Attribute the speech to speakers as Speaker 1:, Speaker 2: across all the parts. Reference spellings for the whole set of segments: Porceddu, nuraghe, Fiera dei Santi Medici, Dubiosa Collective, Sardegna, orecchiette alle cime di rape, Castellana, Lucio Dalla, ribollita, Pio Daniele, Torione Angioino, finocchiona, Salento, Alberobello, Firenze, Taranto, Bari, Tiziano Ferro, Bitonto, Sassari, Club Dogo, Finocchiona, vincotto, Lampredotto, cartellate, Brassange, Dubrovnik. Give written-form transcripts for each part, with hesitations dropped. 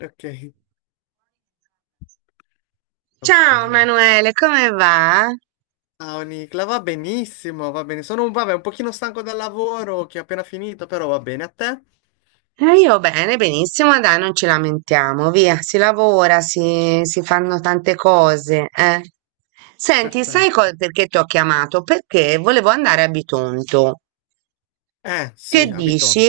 Speaker 1: Ok, ok.
Speaker 2: Ciao Manuele, come va?
Speaker 1: Ah, Nicla, va benissimo, va bene. Sono un, vabbè, un pochino stanco dal lavoro che ho appena finito, però va bene. A te?
Speaker 2: Io bene, benissimo, dai, non ci lamentiamo, via, si lavora, si fanno tante cose. Senti, sai,
Speaker 1: Perfetto.
Speaker 2: perché ti ho chiamato? Perché volevo andare a Bitonto. Che
Speaker 1: Sì,
Speaker 2: dici?
Speaker 1: abito.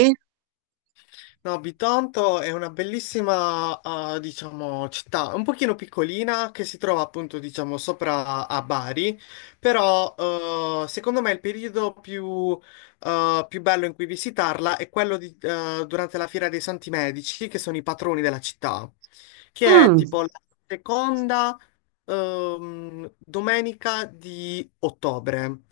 Speaker 1: No, Bitonto è una bellissima, diciamo, città, un pochino piccolina che si trova appunto, diciamo, sopra a Bari, però secondo me il periodo più bello in cui visitarla è quello durante la Fiera dei Santi Medici, che sono i patroni della città, che è
Speaker 2: Mm,
Speaker 1: tipo la seconda domenica di ottobre.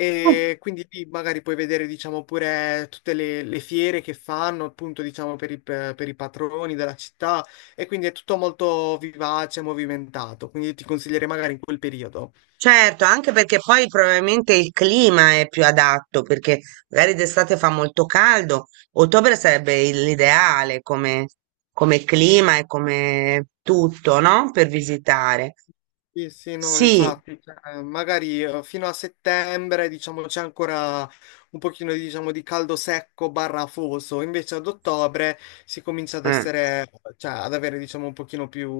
Speaker 1: E quindi lì magari puoi vedere, diciamo, pure tutte le fiere che fanno, appunto, diciamo, per i patroni della città. E quindi è tutto molto vivace, e movimentato. Quindi ti consiglierei magari in quel periodo.
Speaker 2: certo, anche perché poi probabilmente il clima è più adatto, perché magari d'estate fa molto caldo, ottobre sarebbe l'ideale come clima e come tutto, no? Per visitare.
Speaker 1: Sì, sì, no,
Speaker 2: Sì,
Speaker 1: infatti, cioè, magari fino a settembre, diciamo, c'è ancora un pochino, diciamo, di caldo secco barra afoso, invece ad ottobre si comincia ad
Speaker 2: eh,
Speaker 1: essere, cioè, ad avere, diciamo, un pochino più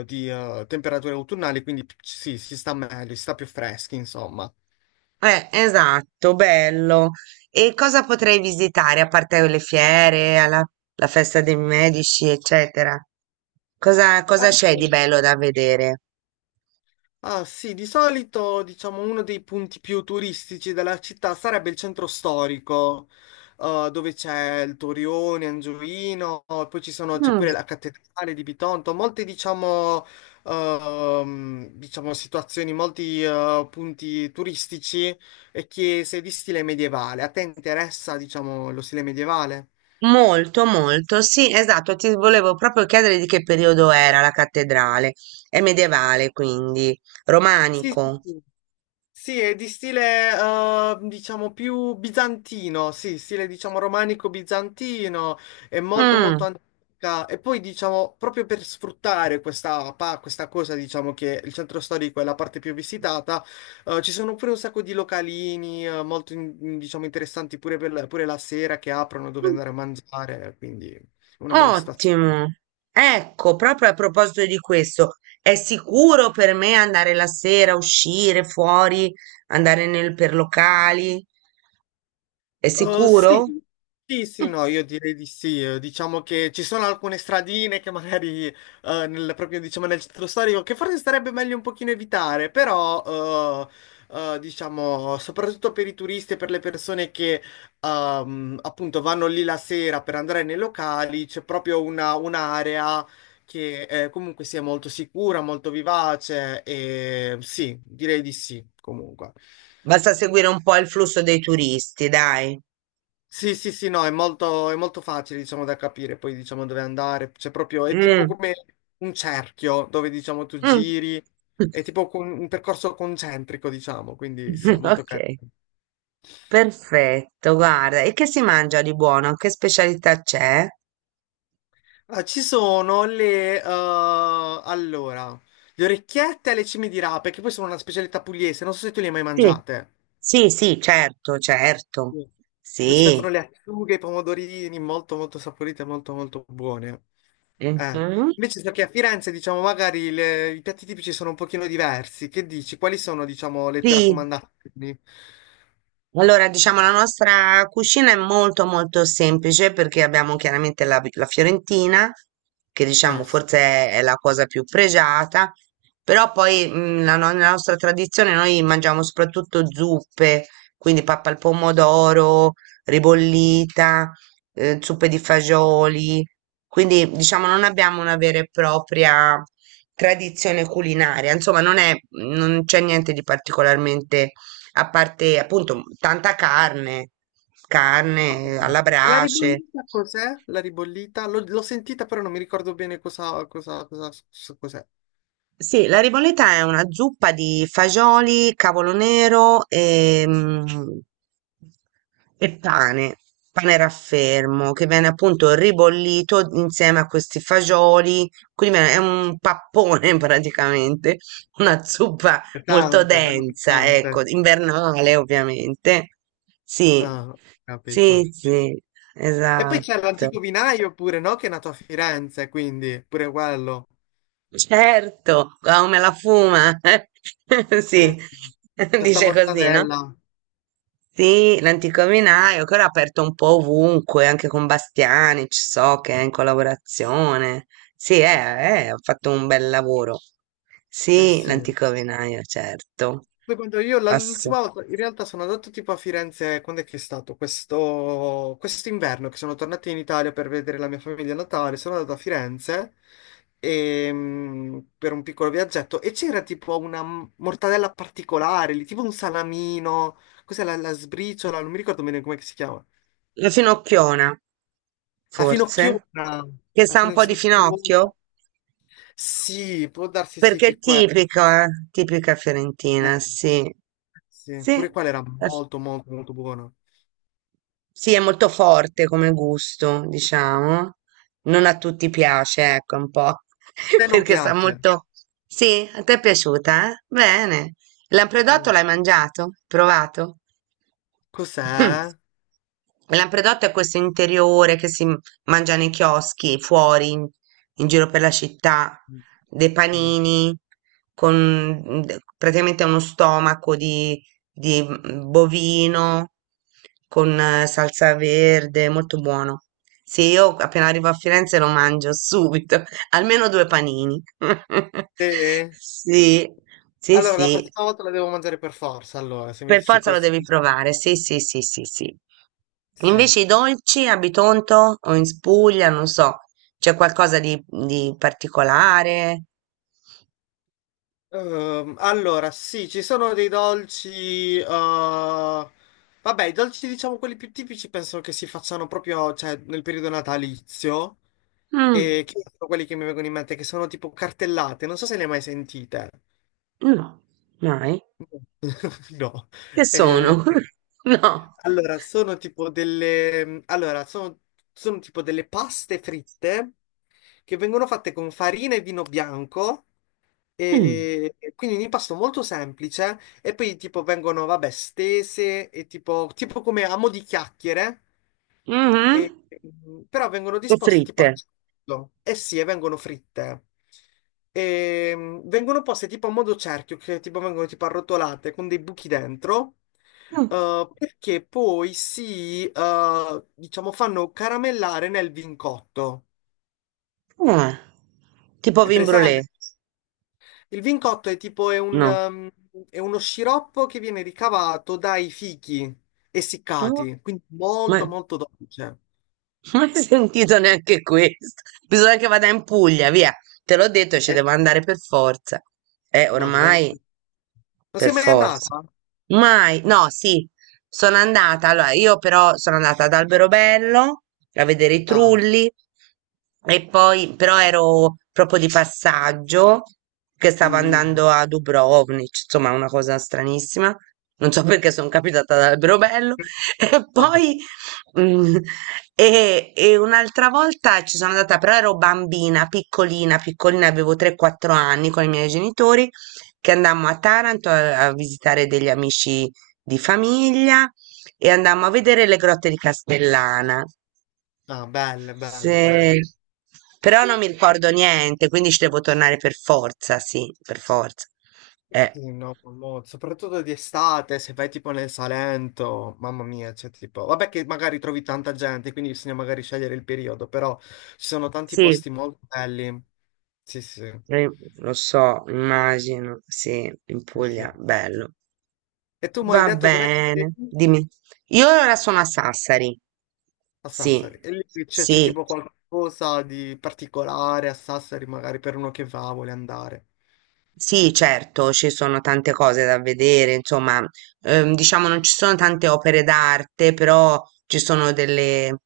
Speaker 1: di temperature autunnali, quindi sì, si sta meglio, si sta più freschi, insomma.
Speaker 2: esatto, bello. E cosa potrei visitare a parte le fiere, la festa dei medici, eccetera? Cosa c'è di
Speaker 1: Allora,
Speaker 2: bello da vedere?
Speaker 1: ah sì, di solito diciamo uno dei punti più turistici della città sarebbe il centro storico, dove c'è il Torione, Angioino, c'è
Speaker 2: Mm.
Speaker 1: pure la cattedrale di Bitonto, molte diciamo, diciamo, situazioni, molti punti turistici e chiese di stile medievale. A te interessa diciamo lo stile medievale?
Speaker 2: Molto, molto. Sì, esatto. Ti volevo proprio chiedere di che periodo era la cattedrale. È medievale, quindi
Speaker 1: Sì, sì,
Speaker 2: romanico.
Speaker 1: sì. Sì, è di stile, diciamo, più bizantino, sì, stile, diciamo, romanico bizantino, è molto, molto
Speaker 2: Mm.
Speaker 1: antica. E poi, diciamo, proprio per sfruttare questa cosa, diciamo, che il centro storico è la parte più visitata, ci sono pure un sacco di localini, molto, diciamo, interessanti pure, pure la sera che aprono dove andare a mangiare, quindi una bella situazione.
Speaker 2: Ottimo. Ecco, proprio a proposito di questo, è sicuro per me andare la sera, uscire fuori, andare per locali? È
Speaker 1: Sì,
Speaker 2: sicuro?
Speaker 1: sì, sì, no, io direi di sì. Diciamo che ci sono alcune stradine che magari proprio diciamo, nel centro storico che forse sarebbe meglio un pochino evitare, però diciamo soprattutto per i turisti e per le persone che appunto vanno lì la sera per andare nei locali, c'è proprio un'area che comunque sia molto sicura, molto vivace e sì, direi di sì, comunque.
Speaker 2: Basta seguire un po' il flusso dei turisti, dai.
Speaker 1: Sì, sì, sì, no, è molto facile, diciamo, da capire, poi diciamo dove andare, c'è proprio, è tipo
Speaker 2: Mm,
Speaker 1: come un cerchio dove, diciamo, tu
Speaker 2: mm.
Speaker 1: giri, è tipo un percorso concentrico, diciamo, quindi sì, è molto
Speaker 2: Ok,
Speaker 1: carino.
Speaker 2: perfetto, guarda. E che si mangia di buono? Che specialità c'è?
Speaker 1: Ah, ci sono le, allora, le orecchiette alle cime di rape, che poi sono una specialità pugliese, non so se tu le hai mai
Speaker 2: Sì,
Speaker 1: mangiate.
Speaker 2: sì, sì, certo, certo.
Speaker 1: Sì. Tipo ci mettono
Speaker 2: Sì.
Speaker 1: le acciughe, i pomodorini, molto molto saporite, molto molto buone. Eh.
Speaker 2: Mhm.
Speaker 1: Invece so che a Firenze, diciamo, magari i piatti tipici sono un pochino diversi. Che dici? Quali sono, diciamo, le tue
Speaker 2: Sì.
Speaker 1: raccomandazioni?
Speaker 2: Allora, diciamo, la nostra cucina è molto molto semplice perché abbiamo chiaramente la fiorentina, che diciamo
Speaker 1: Sì.
Speaker 2: forse è la cosa più pregiata, però poi la, no- nella nostra tradizione noi mangiamo soprattutto zuppe, quindi pappa al pomodoro, ribollita, zuppe di fagioli, quindi diciamo non abbiamo una vera e propria tradizione culinaria, insomma non è, non c'è niente di particolarmente a parte appunto tanta carne, carne alla
Speaker 1: E la
Speaker 2: brace.
Speaker 1: ribollita cos'è? La ribollita? L'ho sentita, però non mi ricordo bene cos'è.
Speaker 2: Sì, la riboletta è una zuppa di fagioli, cavolo nero e pane, pane raffermo, che viene appunto ribollito insieme a questi fagioli, quindi è un pappone praticamente, una zuppa molto
Speaker 1: Pesante, bello
Speaker 2: densa,
Speaker 1: pesante.
Speaker 2: ecco, invernale ovviamente. Sì,
Speaker 1: Ah,
Speaker 2: sì,
Speaker 1: capito.
Speaker 2: sì,
Speaker 1: E poi
Speaker 2: esatto.
Speaker 1: c'è l'antico vinaio pure, no? Che è nato a Firenze, quindi pure quello.
Speaker 2: Certo, come la fuma. Sì,
Speaker 1: Sì. Torta
Speaker 2: dice così, no?
Speaker 1: mortadella.
Speaker 2: Sì, l'antico vinaio, che ora è aperto un po' ovunque, anche con Bastiani, ci so che è in collaborazione. Sì, ha fatto un bel lavoro.
Speaker 1: Eh
Speaker 2: Sì,
Speaker 1: sì.
Speaker 2: l'antico vinaio, certo.
Speaker 1: Poi quando io
Speaker 2: Ass-
Speaker 1: l'ultima volta, in realtà sono andato tipo a Firenze, quando è che è stato? Questo quest'inverno che sono tornato in Italia per vedere la mia famiglia a Natale, sono andato a Firenze per un piccolo viaggetto e c'era tipo una mortadella particolare, lì, tipo un salamino, cos'è la, la sbriciola, non mi ricordo bene come si chiama.
Speaker 2: La Finocchiona,
Speaker 1: La
Speaker 2: forse,
Speaker 1: finocchiona,
Speaker 2: che
Speaker 1: la
Speaker 2: sa un po' di
Speaker 1: finocchiona.
Speaker 2: finocchio,
Speaker 1: Sì, può darsi sì
Speaker 2: perché
Speaker 1: che
Speaker 2: è
Speaker 1: è quella.
Speaker 2: tipica
Speaker 1: Eh.
Speaker 2: fiorentina, sì.
Speaker 1: Sì, pure
Speaker 2: Sì.
Speaker 1: quella era molto molto molto buona. A
Speaker 2: Sì, è molto forte come gusto, diciamo. Non a tutti piace, ecco, un po',
Speaker 1: te non
Speaker 2: perché sa
Speaker 1: piace?
Speaker 2: molto. Sì, a te è piaciuta, eh? Bene. Lampredotto
Speaker 1: Mm.
Speaker 2: l'hai mangiato? Provato?
Speaker 1: Cos'è?
Speaker 2: Mm. Il Lampredotto è questo interiore che si mangia nei chioschi, fuori, in giro per la città,
Speaker 1: Mm.
Speaker 2: dei
Speaker 1: No.
Speaker 2: panini, con praticamente uno stomaco di bovino con salsa verde, molto buono. Sì, io appena arrivo a Firenze lo mangio subito, almeno due panini.
Speaker 1: Sì?
Speaker 2: Sì, sì,
Speaker 1: Allora, la
Speaker 2: sì,
Speaker 1: prossima volta la devo mangiare per forza, allora, se mi
Speaker 2: per
Speaker 1: dici
Speaker 2: forza lo
Speaker 1: così.
Speaker 2: devi provare. Sì, sì, sì, sì, sì.
Speaker 1: Sì.
Speaker 2: Invece i dolci a Bitonto o in Spuglia, non so, c'è qualcosa di particolare?
Speaker 1: Allora, sì, ci sono dei dolci... vabbè, i dolci, diciamo, quelli più tipici penso che si facciano proprio, cioè, nel periodo natalizio.
Speaker 2: Mm,
Speaker 1: E che sono quelli che mi vengono in mente, che sono tipo cartellate. Non so se le hai mai sentite.
Speaker 2: no, mai.
Speaker 1: No. No.
Speaker 2: Che
Speaker 1: Eh,
Speaker 2: sono? No.
Speaker 1: allora, sono tipo delle, allora, sono, sono tipo delle paste fritte che vengono fatte con farina e vino bianco,
Speaker 2: Mm.
Speaker 1: e quindi un impasto molto semplice, e poi tipo vengono, vabbè, stese, e tipo, tipo come a mo' di chiacchiere,
Speaker 2: Mh-mh.
Speaker 1: e, mm, però vengono
Speaker 2: O
Speaker 1: disposte tipo
Speaker 2: fritte?
Speaker 1: a cerchio. Eh sì, e vengono fritte. E, mm, vengono poste tipo a modo cerchio, che tipo vengono tipo arrotolate con dei buchi dentro.
Speaker 2: Mh.
Speaker 1: Perché poi si, diciamo, fanno caramellare nel vincotto.
Speaker 2: Ah. Tipo
Speaker 1: È
Speaker 2: vin brulé?
Speaker 1: presente? Il vincotto è tipo è un,
Speaker 2: No.
Speaker 1: ehm, è uno sciroppo che viene ricavato dai fichi
Speaker 2: No?
Speaker 1: essiccati, quindi
Speaker 2: Ma
Speaker 1: molto molto dolce.
Speaker 2: non hai sentito neanche questo. Bisogna che vada in Puglia, via. Te l'ho detto, ci
Speaker 1: Eh,
Speaker 2: devo andare per forza.
Speaker 1: no, devi andare.
Speaker 2: Ormai
Speaker 1: Non
Speaker 2: per
Speaker 1: sei mai andata?
Speaker 2: forza. Mai, no, sì, sono andata. Allora, io però sono andata ad Alberobello a vedere i
Speaker 1: Ah,
Speaker 2: trulli e poi, però ero proprio di passaggio che stavo
Speaker 1: mm,
Speaker 2: andando a Dubrovnik, insomma, una cosa stranissima. Non so perché sono capitata ad Alberobello e
Speaker 1: vabbè.
Speaker 2: poi Mm. E un'altra volta ci sono andata, però ero bambina, piccolina, piccolina, avevo 3-4 anni con i miei genitori, che andammo a Taranto a visitare degli amici di famiglia e andammo a vedere le grotte di Castellana.
Speaker 1: Ah, belle, belle,
Speaker 2: Se-
Speaker 1: belle.
Speaker 2: Però non mi ricordo niente, quindi ci devo tornare per forza. Eh,
Speaker 1: Sì, no, soprattutto di estate, se vai tipo nel Salento, mamma mia, c'è tipo... Vabbè che magari trovi tanta gente, quindi bisogna magari scegliere il periodo, però ci sono tanti
Speaker 2: sì,
Speaker 1: posti molto belli. Sì, sì. Eh
Speaker 2: eh, lo so, immagino, sì, in
Speaker 1: sì.
Speaker 2: Puglia, bello.
Speaker 1: E tu mi hai
Speaker 2: Va
Speaker 1: detto dov'è che sei?
Speaker 2: bene, dimmi. Io ora sono a Sassari.
Speaker 1: A
Speaker 2: Sì,
Speaker 1: Sassari. E lì c'è
Speaker 2: sì,
Speaker 1: tipo qualcosa di particolare a Sassari, magari per uno che va, vuole andare.
Speaker 2: sì, certo, ci sono tante cose da vedere, insomma, diciamo non ci sono tante opere d'arte, però ci sono delle,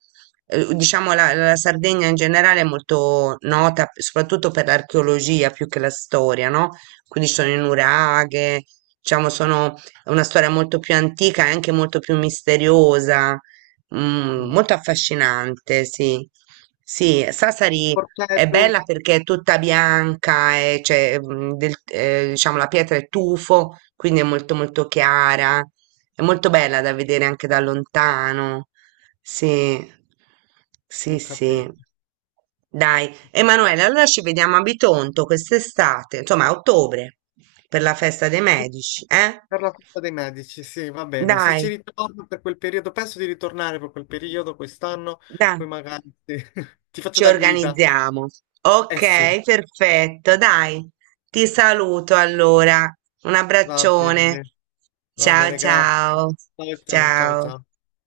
Speaker 2: eh, diciamo la Sardegna in generale è molto nota soprattutto per l'archeologia più che la storia, no? Quindi ci sono le nuraghe, diciamo sono è una storia molto più antica e anche molto più misteriosa,
Speaker 1: Mm.
Speaker 2: molto affascinante, sì. Sì, Sassari. È
Speaker 1: Porceddu,
Speaker 2: bella perché è tutta bianca, cioè, diciamo la pietra è tufo, quindi è molto molto chiara. È molto bella da vedere anche da lontano. Sì, sì,
Speaker 1: ho
Speaker 2: sì.
Speaker 1: capito.
Speaker 2: Dai, Emanuele, allora ci vediamo a Bitonto quest'estate, insomma a ottobre, per la festa dei medici, eh?
Speaker 1: Per la festa dei medici, sì, va bene. Se ci
Speaker 2: Dai,
Speaker 1: ritorno per quel periodo, penso di ritornare per quel periodo quest'anno,
Speaker 2: dai.
Speaker 1: poi magari sì, ti faccio
Speaker 2: Ci
Speaker 1: da guida.
Speaker 2: organizziamo.
Speaker 1: Eh sì,
Speaker 2: Ok, perfetto, dai. Ti saluto allora. Un
Speaker 1: va
Speaker 2: abbraccione.
Speaker 1: bene, va
Speaker 2: Ciao
Speaker 1: bene, grazie.
Speaker 2: ciao.
Speaker 1: Ciao, ciao, ciao,
Speaker 2: Ciao.
Speaker 1: ciao.